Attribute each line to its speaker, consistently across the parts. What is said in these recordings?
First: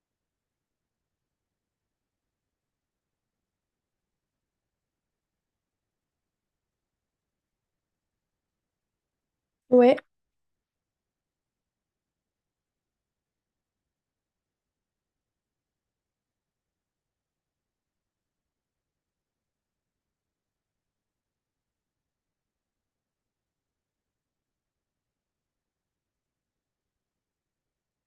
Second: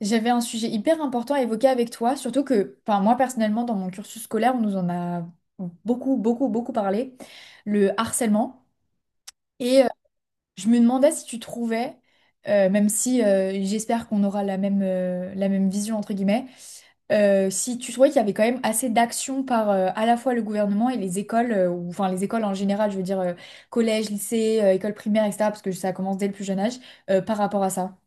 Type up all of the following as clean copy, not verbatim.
Speaker 1: J'avais un sujet hyper important à évoquer avec toi, surtout que, enfin, moi personnellement, dans mon cursus scolaire, on nous en a beaucoup, beaucoup, beaucoup parlé, le harcèlement. Et euh,
Speaker 2: Ouais,
Speaker 1: je me demandais si tu trouvais, même si j'espère qu'on aura la même vision, entre guillemets, si tu trouvais qu'il y avait quand même assez d'actions par à la fois le gouvernement et les écoles, ou enfin les écoles en général, je veux dire, collège, lycée, école primaire, etc., parce que ça commence dès le plus jeune âge, par rapport à ça.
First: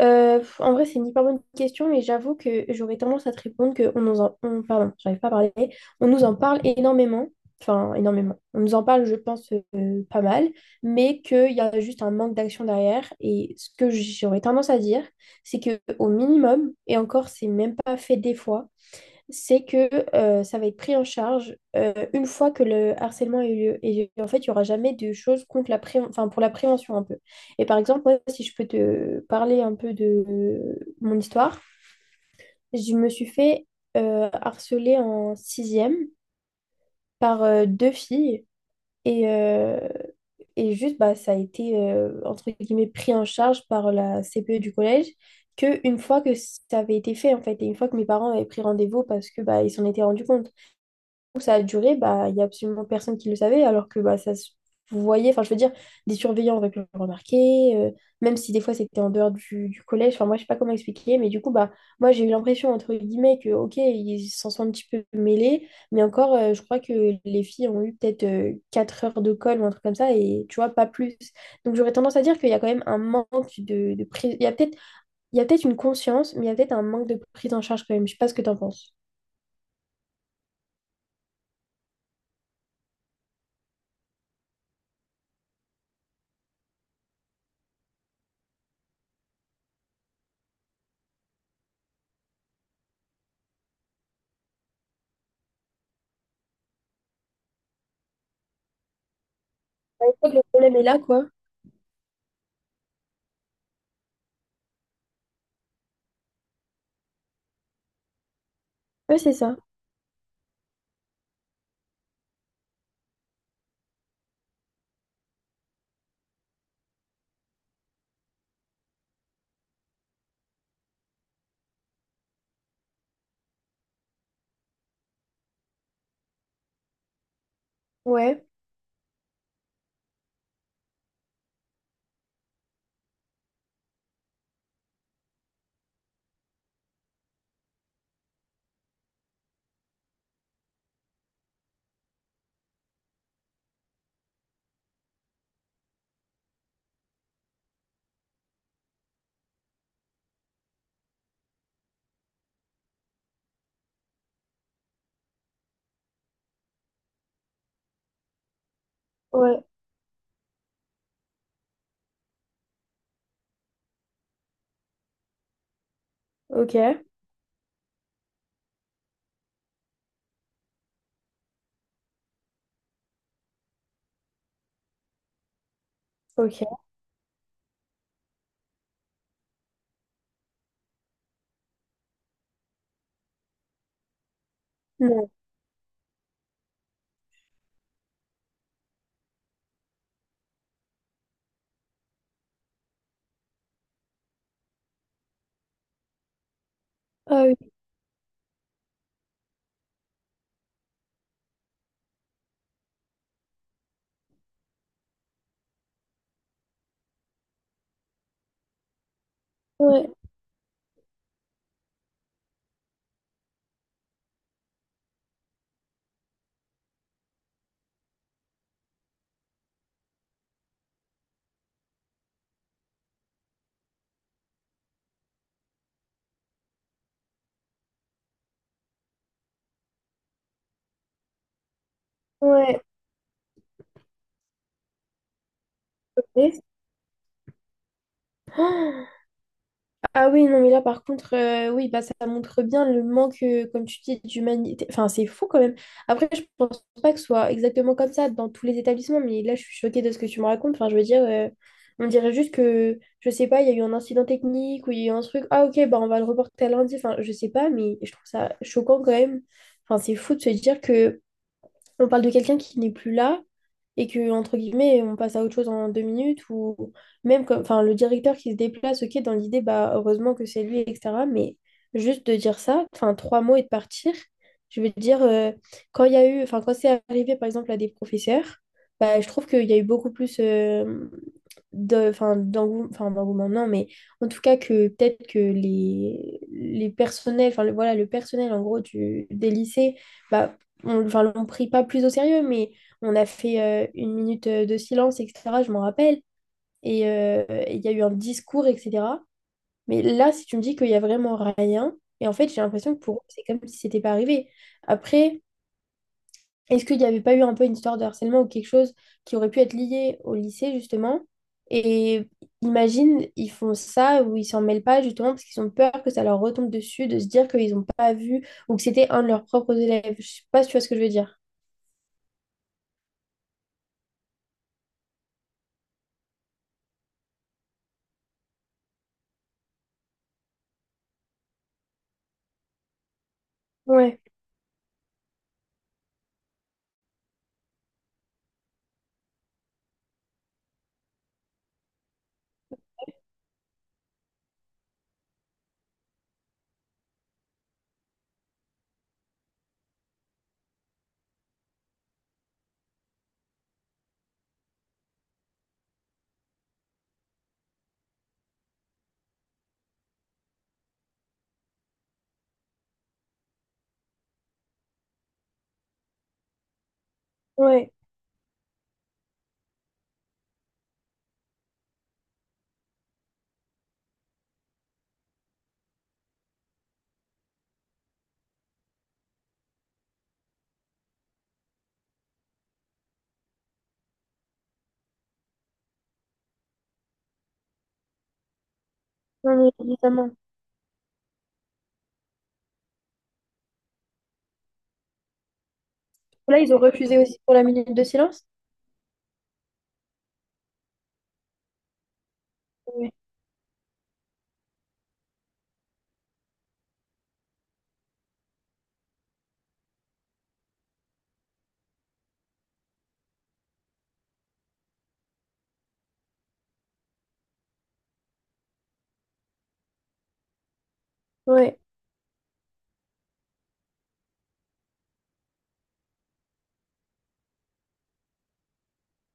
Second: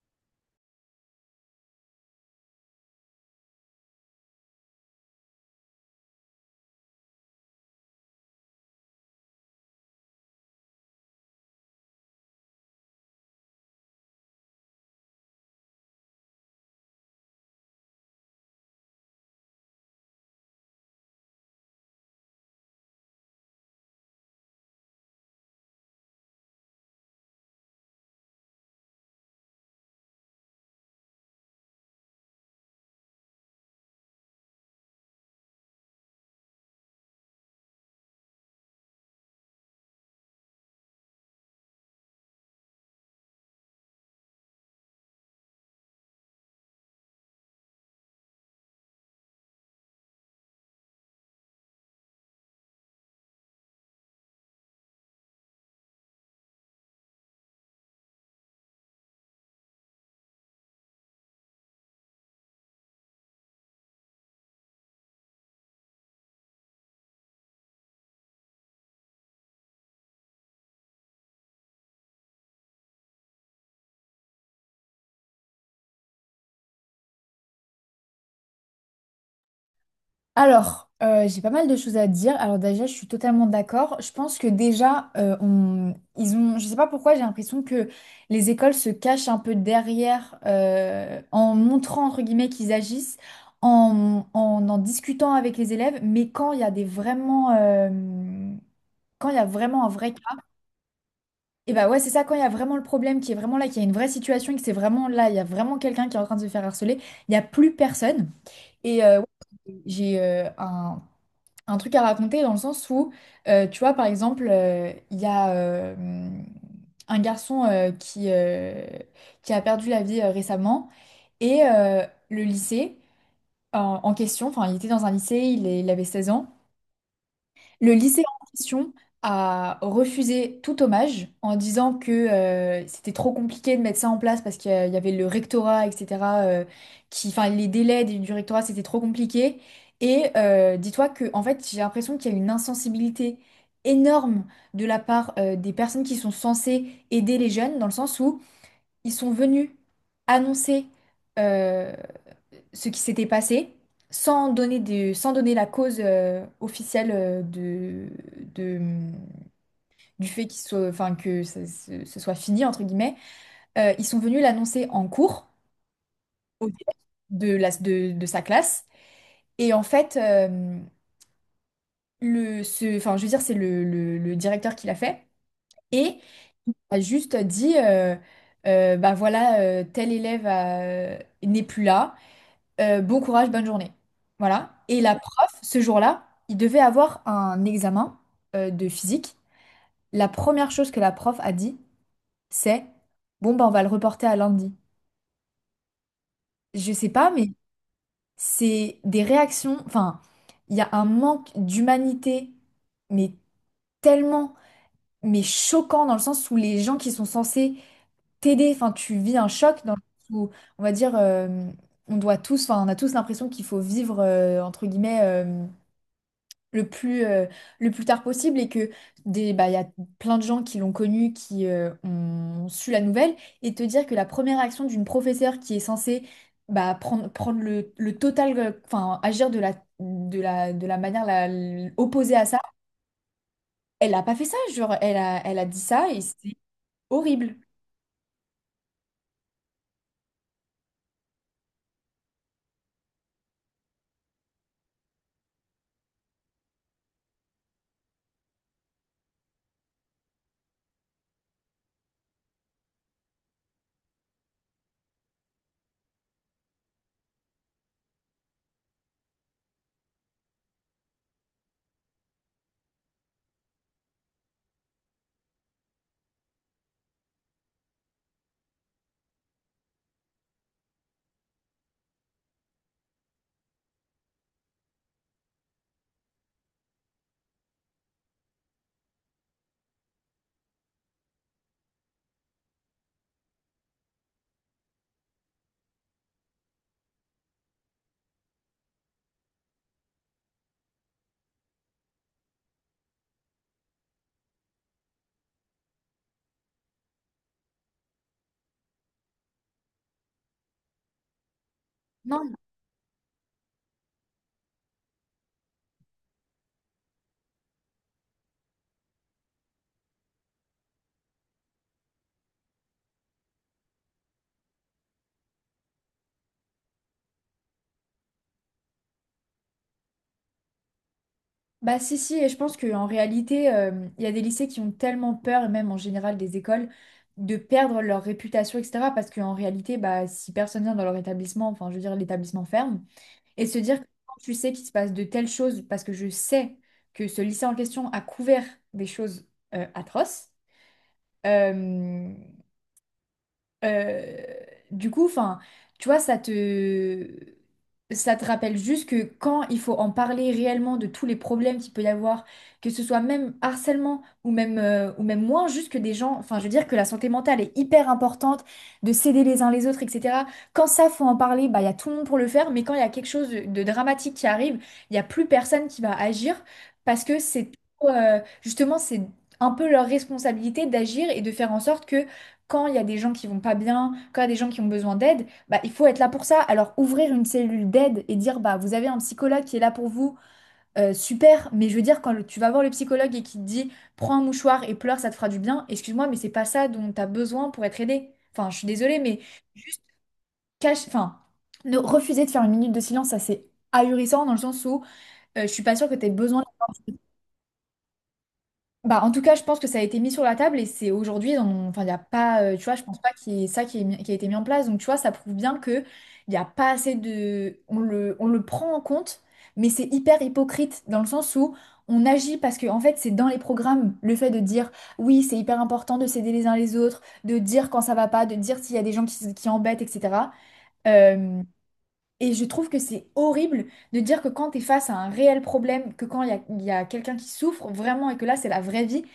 Speaker 2: pff, en vrai, c'est une hyper bonne question, mais j'avoue que j'aurais tendance à te répondre que on nous en... on- pardon, j'arrive pas à parler. On nous en parle énormément, enfin énormément. On nous en parle, je pense, pas mal, mais qu'il y a juste un manque d'action derrière. Et ce que j'aurais tendance à dire, c'est que au minimum, et encore, c'est même pas fait des fois, c'est que ça va être pris en charge une fois que le harcèlement a eu lieu. Et en fait, il n'y aura jamais de choses contre enfin, pour la prévention un peu. Et par exemple, moi, si je peux te parler un peu de mon histoire, je me suis fait harceler en sixième par deux filles. Et, euh, et juste, bah, ça a été, entre guillemets, pris en charge par la CPE du collège. Que une fois que ça avait été fait en fait et une fois que mes parents avaient pris rendez-vous parce que bah ils s'en étaient rendus compte où ça a duré, bah, il n'y a absolument personne qui le savait, alors que bah, ça se voyait, enfin je veux dire, des surveillants auraient pu le remarquer, même si des fois c'était en dehors du collège, enfin moi je sais pas comment expliquer, mais du coup, bah, moi j'ai eu l'impression, entre guillemets, que ok, ils s'en sont un petit peu mêlés, mais encore, je crois que les filles ont eu peut-être 4 heures de colle ou un truc comme ça, et tu vois, pas plus. Donc j'aurais tendance à dire qu'il y a quand même un manque de prise, il y a peut-être une conscience, mais il y a peut-être un manque de prise en charge quand même, je sais pas ce que t'en penses.
Speaker 1: Alors, j'ai pas mal de choses à dire. Alors déjà, je suis totalement d'accord. Je pense que déjà, ils ont, je sais pas pourquoi, j'ai l'impression que les écoles se cachent un peu derrière, en montrant entre guillemets qu'ils agissent, en discutant avec les élèves. Mais quand il y a des vraiment, quand il y a vraiment un
Speaker 2: Je
Speaker 1: vrai cas,
Speaker 2: crois que le problème est là, quoi.
Speaker 1: et bah ouais, c'est ça. Quand il y a vraiment le problème, qui est vraiment là, qu'il y a une vraie situation, et que c'est vraiment là, il y a vraiment quelqu'un qui est en train de se faire harceler, il n'y a plus personne.
Speaker 2: Ouais,
Speaker 1: Ouais,
Speaker 2: c'est ça.
Speaker 1: j'ai un truc à raconter dans le sens où, tu vois, par exemple, il y a un garçon qui a perdu la vie récemment et euh, le lycée en question, enfin, il était dans un lycée, il avait 16 ans. Le lycée
Speaker 2: Ouais,
Speaker 1: en question a refusé tout hommage en disant que c'était trop compliqué de mettre ça en place parce qu'il y avait le rectorat, etc. Qui, enfin, les délais du rectorat, c'était trop compliqué. Dis-toi que, en fait, j'ai l'impression qu'il y a une insensibilité énorme de la part des personnes qui sont censées aider les jeunes, dans le sens où ils sont venus annoncer euh, ce qui s'était passé sans sans donner la cause officielle de, mm,
Speaker 2: ouais,
Speaker 1: du fait qu'il soit, enfin, que ce soit fini, entre guillemets. Ils sont venus l'annoncer en cours au
Speaker 2: ok,
Speaker 1: directeur de sa classe. Et en fait, enfin, je veux dire, c'est le directeur qui l'a fait. Et il
Speaker 2: ok.
Speaker 1: a juste dit, bah voilà, n'est plus là. Bon courage, bonne journée. Voilà. Et la
Speaker 2: Non.
Speaker 1: prof, ce jour-là, il devait avoir un examen de physique. La première chose que la prof a dit, c'est, bon, ben, on va le reporter à lundi. Je sais pas,
Speaker 2: Ah
Speaker 1: mais
Speaker 2: oui,
Speaker 1: c'est des réactions, enfin, il y a un manque d'humanité, mais tellement, mais choquant dans le sens où les gens qui sont censés t'aider, enfin, tu vis un choc dans le
Speaker 2: ouais,
Speaker 1: sens où, on va dire, on doit tous, enfin, on a tous l'impression qu'il faut vivre, entre guillemets, le plus, euh, le plus tard possible et que des, bah, il y a plein de gens qui l'ont connu, qui ont su la nouvelle, et te dire que la première action d'une professeure qui est censée bah, prendre le total, enfin agir de la manière opposée à ça,
Speaker 2: ouais.
Speaker 1: elle n'a pas fait ça, genre elle a dit ça et c'est
Speaker 2: Et-
Speaker 1: horrible.
Speaker 2: Ah ah oui, non, mais là, par contre, oui, bah, ça montre bien le manque, comme tu dis, d'humanité. Enfin, c'est fou quand même. Après, je pense pas que ce soit exactement comme ça dans tous les établissements, mais là, je suis choquée de ce que tu me racontes. Enfin, je veux dire, on dirait juste que, je sais pas, il y a eu un incident technique ou il y a eu un truc. Ah, ok, bah, on va le reporter à lundi. Enfin, je sais pas, mais je trouve ça choquant quand même. Enfin, c'est fou de se dire que on parle de quelqu'un qui n'est plus là et que, entre guillemets, on passe à autre chose en deux minutes ou même comme, enfin, le directeur qui se déplace, ok, dans l'idée, bah, heureusement que c'est lui, etc. Mais juste de dire ça, enfin, trois mots et de partir, je veux dire, quand il y a eu, enfin, quand c'est arrivé, par exemple, à des professeurs, bah, je trouve qu'il y a eu beaucoup plus de, enfin, d'engouement, non, mais en tout cas que peut-être les personnels, enfin, le- voilà, le personnel, en gros, des lycées, bah, on, enfin, l'on prit pas plus au sérieux, mais on a fait une minute de silence, etc. Je m'en rappelle. Et il y a eu un discours, etc. Mais là, si tu me dis qu'il y a vraiment rien, et en fait,
Speaker 1: Non,
Speaker 2: j'ai l'impression que pour eux, c'est comme si c'était pas arrivé. Après, est-ce qu'il n'y avait pas eu un peu une histoire de harcèlement ou quelque chose qui aurait pu être lié au lycée, justement? Et imagine, ils font ça ou ils s'en mêlent pas, justement, parce qu'ils ont peur que ça leur retombe dessus, de se dire qu'ils n'ont pas vu ou que c'était un de leurs propres élèves. Je sais pas si tu vois ce que je veux dire.
Speaker 1: bah si si et je pense qu'en réalité il y a des lycées qui ont tellement peur et même en général des écoles de perdre leur réputation etc parce qu'en réalité bah si personne vient dans leur établissement enfin je veux dire l'établissement ferme et se dire que
Speaker 2: Ouais,
Speaker 1: quand tu sais qu'il se passe de telles choses parce que je sais que ce lycée en question a couvert des choses atroces euh, euh, du coup, enfin, tu vois, ça te rappelle juste que quand il faut en parler réellement de tous les problèmes qu'il peut y avoir, que ce soit même harcèlement ou même, ou même moins, juste que des gens, enfin, je veux dire que la santé mentale est hyper importante, de s'aider les uns les autres, etc. Quand ça, faut en parler, bah, il y a tout le monde pour le faire, mais quand il y a quelque chose de dramatique qui arrive, il n'y a plus personne qui va agir parce que c'est,
Speaker 2: ouais.
Speaker 1: justement, c'est un peu leur responsabilité d'agir et de faire en sorte que quand il y a des gens qui vont pas bien, quand il y a des gens qui ont besoin d'aide, bah, il faut être là pour ça. Alors ouvrir une cellule d'aide et dire bah vous avez un psychologue qui est là pour vous, super, mais je veux dire tu vas voir le psychologue et qu'il te dit prends un mouchoir et pleure, ça te fera du bien, excuse-moi, mais c'est pas ça dont tu as besoin pour être aidé. Enfin, je suis désolée, mais
Speaker 2: Non, mais
Speaker 1: juste
Speaker 2: évidemment.
Speaker 1: cache, enfin, ne refuser de faire une minute de silence, ça c'est ahurissant dans le sens où je suis pas sûre que tu aies
Speaker 2: Là,
Speaker 1: besoin.
Speaker 2: ils ont refusé aussi pour la minute de silence.
Speaker 1: Bah, en tout cas, je pense que ça a été mis sur la table et c'est aujourd'hui, enfin, il y a pas, tu vois, je
Speaker 2: Ouais.
Speaker 1: pense pas qu'il y ait ça qui, qui a été mis en place. Donc, tu vois, ça prouve bien que il y a pas assez de, on le prend en compte, mais c'est hyper hypocrite dans le sens où on agit parce que, en fait, c'est dans les programmes le fait de dire oui, c'est hyper important de s'aider les uns les autres, de dire quand ça va pas, de dire s'il y a des gens qui embêtent, etc.
Speaker 2: Ouais.
Speaker 1: Et je trouve que c'est horrible de dire que quand tu es face à un réel problème, que quand il y a quelqu'un qui souffre vraiment et que là c'est la vraie vie,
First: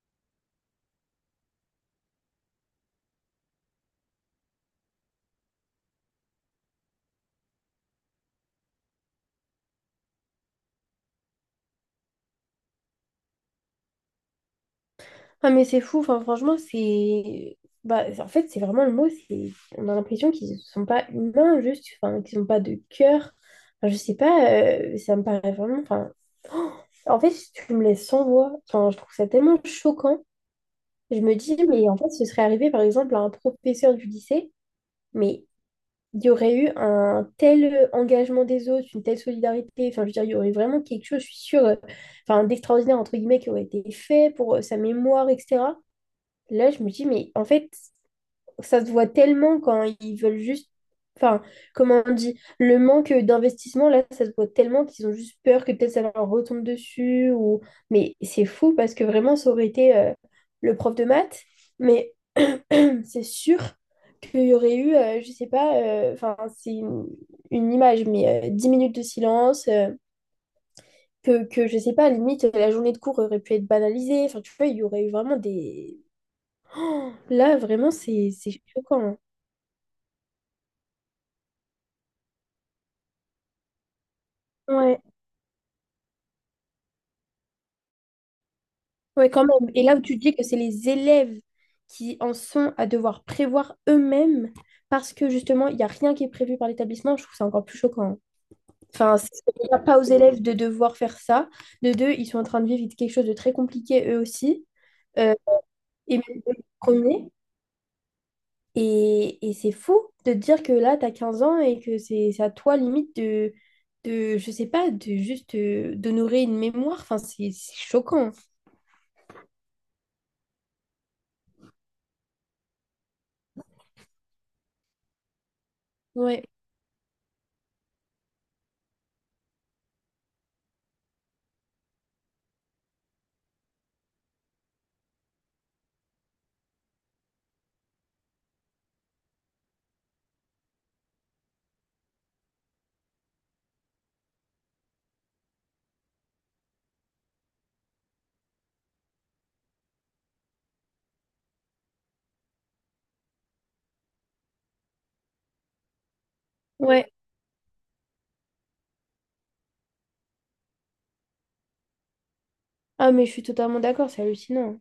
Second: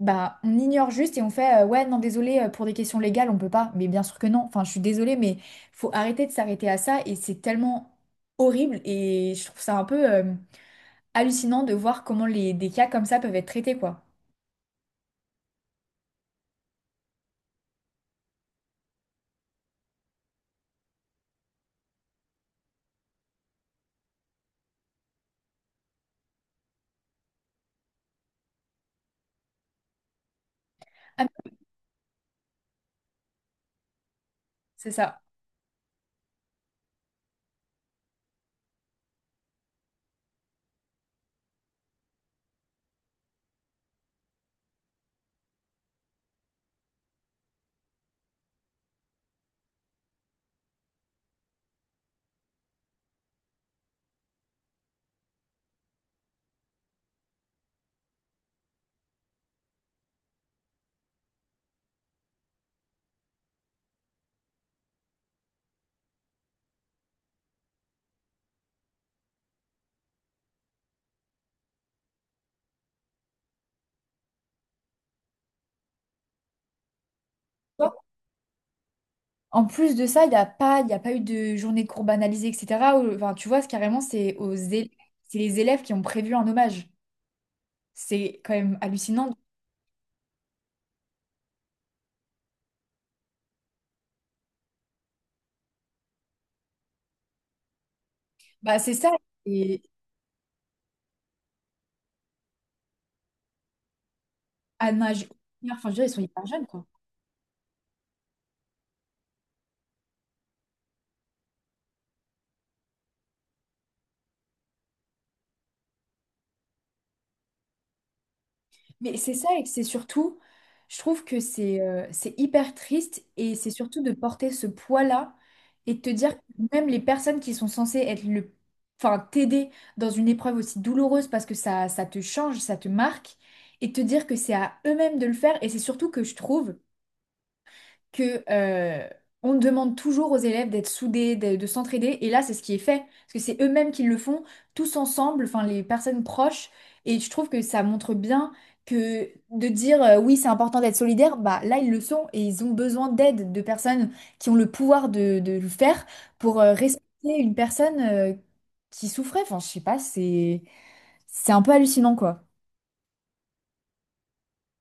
Speaker 1: bah on ignore juste et on fait ouais non désolé pour des questions légales on peut pas. Mais bien sûr que non. Enfin je suis désolée mais faut arrêter de s'arrêter à ça et c'est tellement horrible et je trouve ça un peu hallucinant de voir comment des cas comme ça peuvent être traités quoi.
Speaker 2: Ah, mais c'est fou. Enfin, franchement, c'est. Bah, en fait, c'est vraiment le mot. C'est... On a l'impression qu'ils ne sont pas humains, juste. Enfin, qu'ils n'ont pas de cœur. Enfin, je sais pas. Ça me paraît vraiment. Enfin... oh, en fait, tu me laisses sans voix. Enfin, je trouve ça tellement choquant. Je
Speaker 1: Ah,
Speaker 2: me dis, mais en fait, ce serait arrivé, par exemple, à un professeur du lycée.
Speaker 1: c'est ça.
Speaker 2: Mais il y aurait eu un tel engagement des autres, une telle solidarité. Enfin, je veux dire, il y aurait vraiment quelque chose, je suis sûre, enfin, d'extraordinaire, entre guillemets, qui aurait été fait pour sa mémoire, etc. Là, je me dis, mais en fait, ça se voit tellement quand ils veulent juste. Enfin, comment on dit? Le manque d'investissement, là, ça se voit tellement qu'ils ont juste peur que peut-être ça leur retombe dessus. Ou... Mais c'est fou parce que vraiment, ça aurait été le prof de maths. Mais c'est sûr qu'il y aurait eu, je sais pas, enfin, c'est une image, mais 10 minutes de silence, je sais pas, à la limite, la journée de cours aurait pu être banalisée. Enfin, tu vois, il y aurait eu vraiment des. Oh, là, vraiment, c'est choquant. Hein.
Speaker 1: En plus de ça, il y a pas eu de journée de cours banalisée, etc. Enfin, tu vois, c'est carrément, c'est aux élèves,
Speaker 2: Ouais.
Speaker 1: c'est les élèves qui ont prévu un hommage. C'est quand même
Speaker 2: Oui,
Speaker 1: hallucinant.
Speaker 2: quand même. Et là où tu dis que c'est les élèves qui en sont à devoir prévoir eux-mêmes parce que justement, il n'y a rien qui est prévu par l'établissement, je trouve ça encore plus choquant. Hein.
Speaker 1: Bah, c'est ça.
Speaker 2: Enfin, c'est déjà
Speaker 1: Et
Speaker 2: pas aux élèves de devoir faire ça. De deux, ils sont en train de vivre quelque chose de très compliqué eux aussi.
Speaker 1: à un âge,
Speaker 2: Euh,
Speaker 1: enfin, je veux dire, ils
Speaker 2: et
Speaker 1: sont
Speaker 2: même
Speaker 1: hyper
Speaker 2: eux, les
Speaker 1: jeunes, quoi.
Speaker 2: premiers. Et c'est fou de te dire que là, tu as 15 ans et que c'est à toi limite de, je sais pas, de juste d'honorer une mémoire. Enfin, c'est choquant.
Speaker 1: Mais c'est ça et que c'est surtout, je trouve que c'est hyper triste et c'est surtout de porter ce poids-là et de te dire que
Speaker 2: Ouais.
Speaker 1: même les personnes qui sont censées être enfin t'aider dans une épreuve aussi douloureuse parce que ça te change, ça te marque et de te dire que c'est à eux-mêmes de le faire et c'est surtout que je trouve que on demande toujours aux élèves d'être soudés, de s'entraider, et là c'est ce qui est fait, parce que c'est eux-mêmes qui le font, tous ensemble, enfin les personnes proches, et je trouve que ça montre bien que de dire oui c'est important d'être solidaire, bah là ils le sont, et ils ont besoin d'aide, de personnes qui ont le pouvoir de le faire pour respecter
Speaker 2: Ouais.
Speaker 1: une personne qui souffrait, enfin je sais pas, c'est un peu hallucinant quoi.
Speaker 2: Ah, mais je suis totalement d'accord, c'est hallucinant.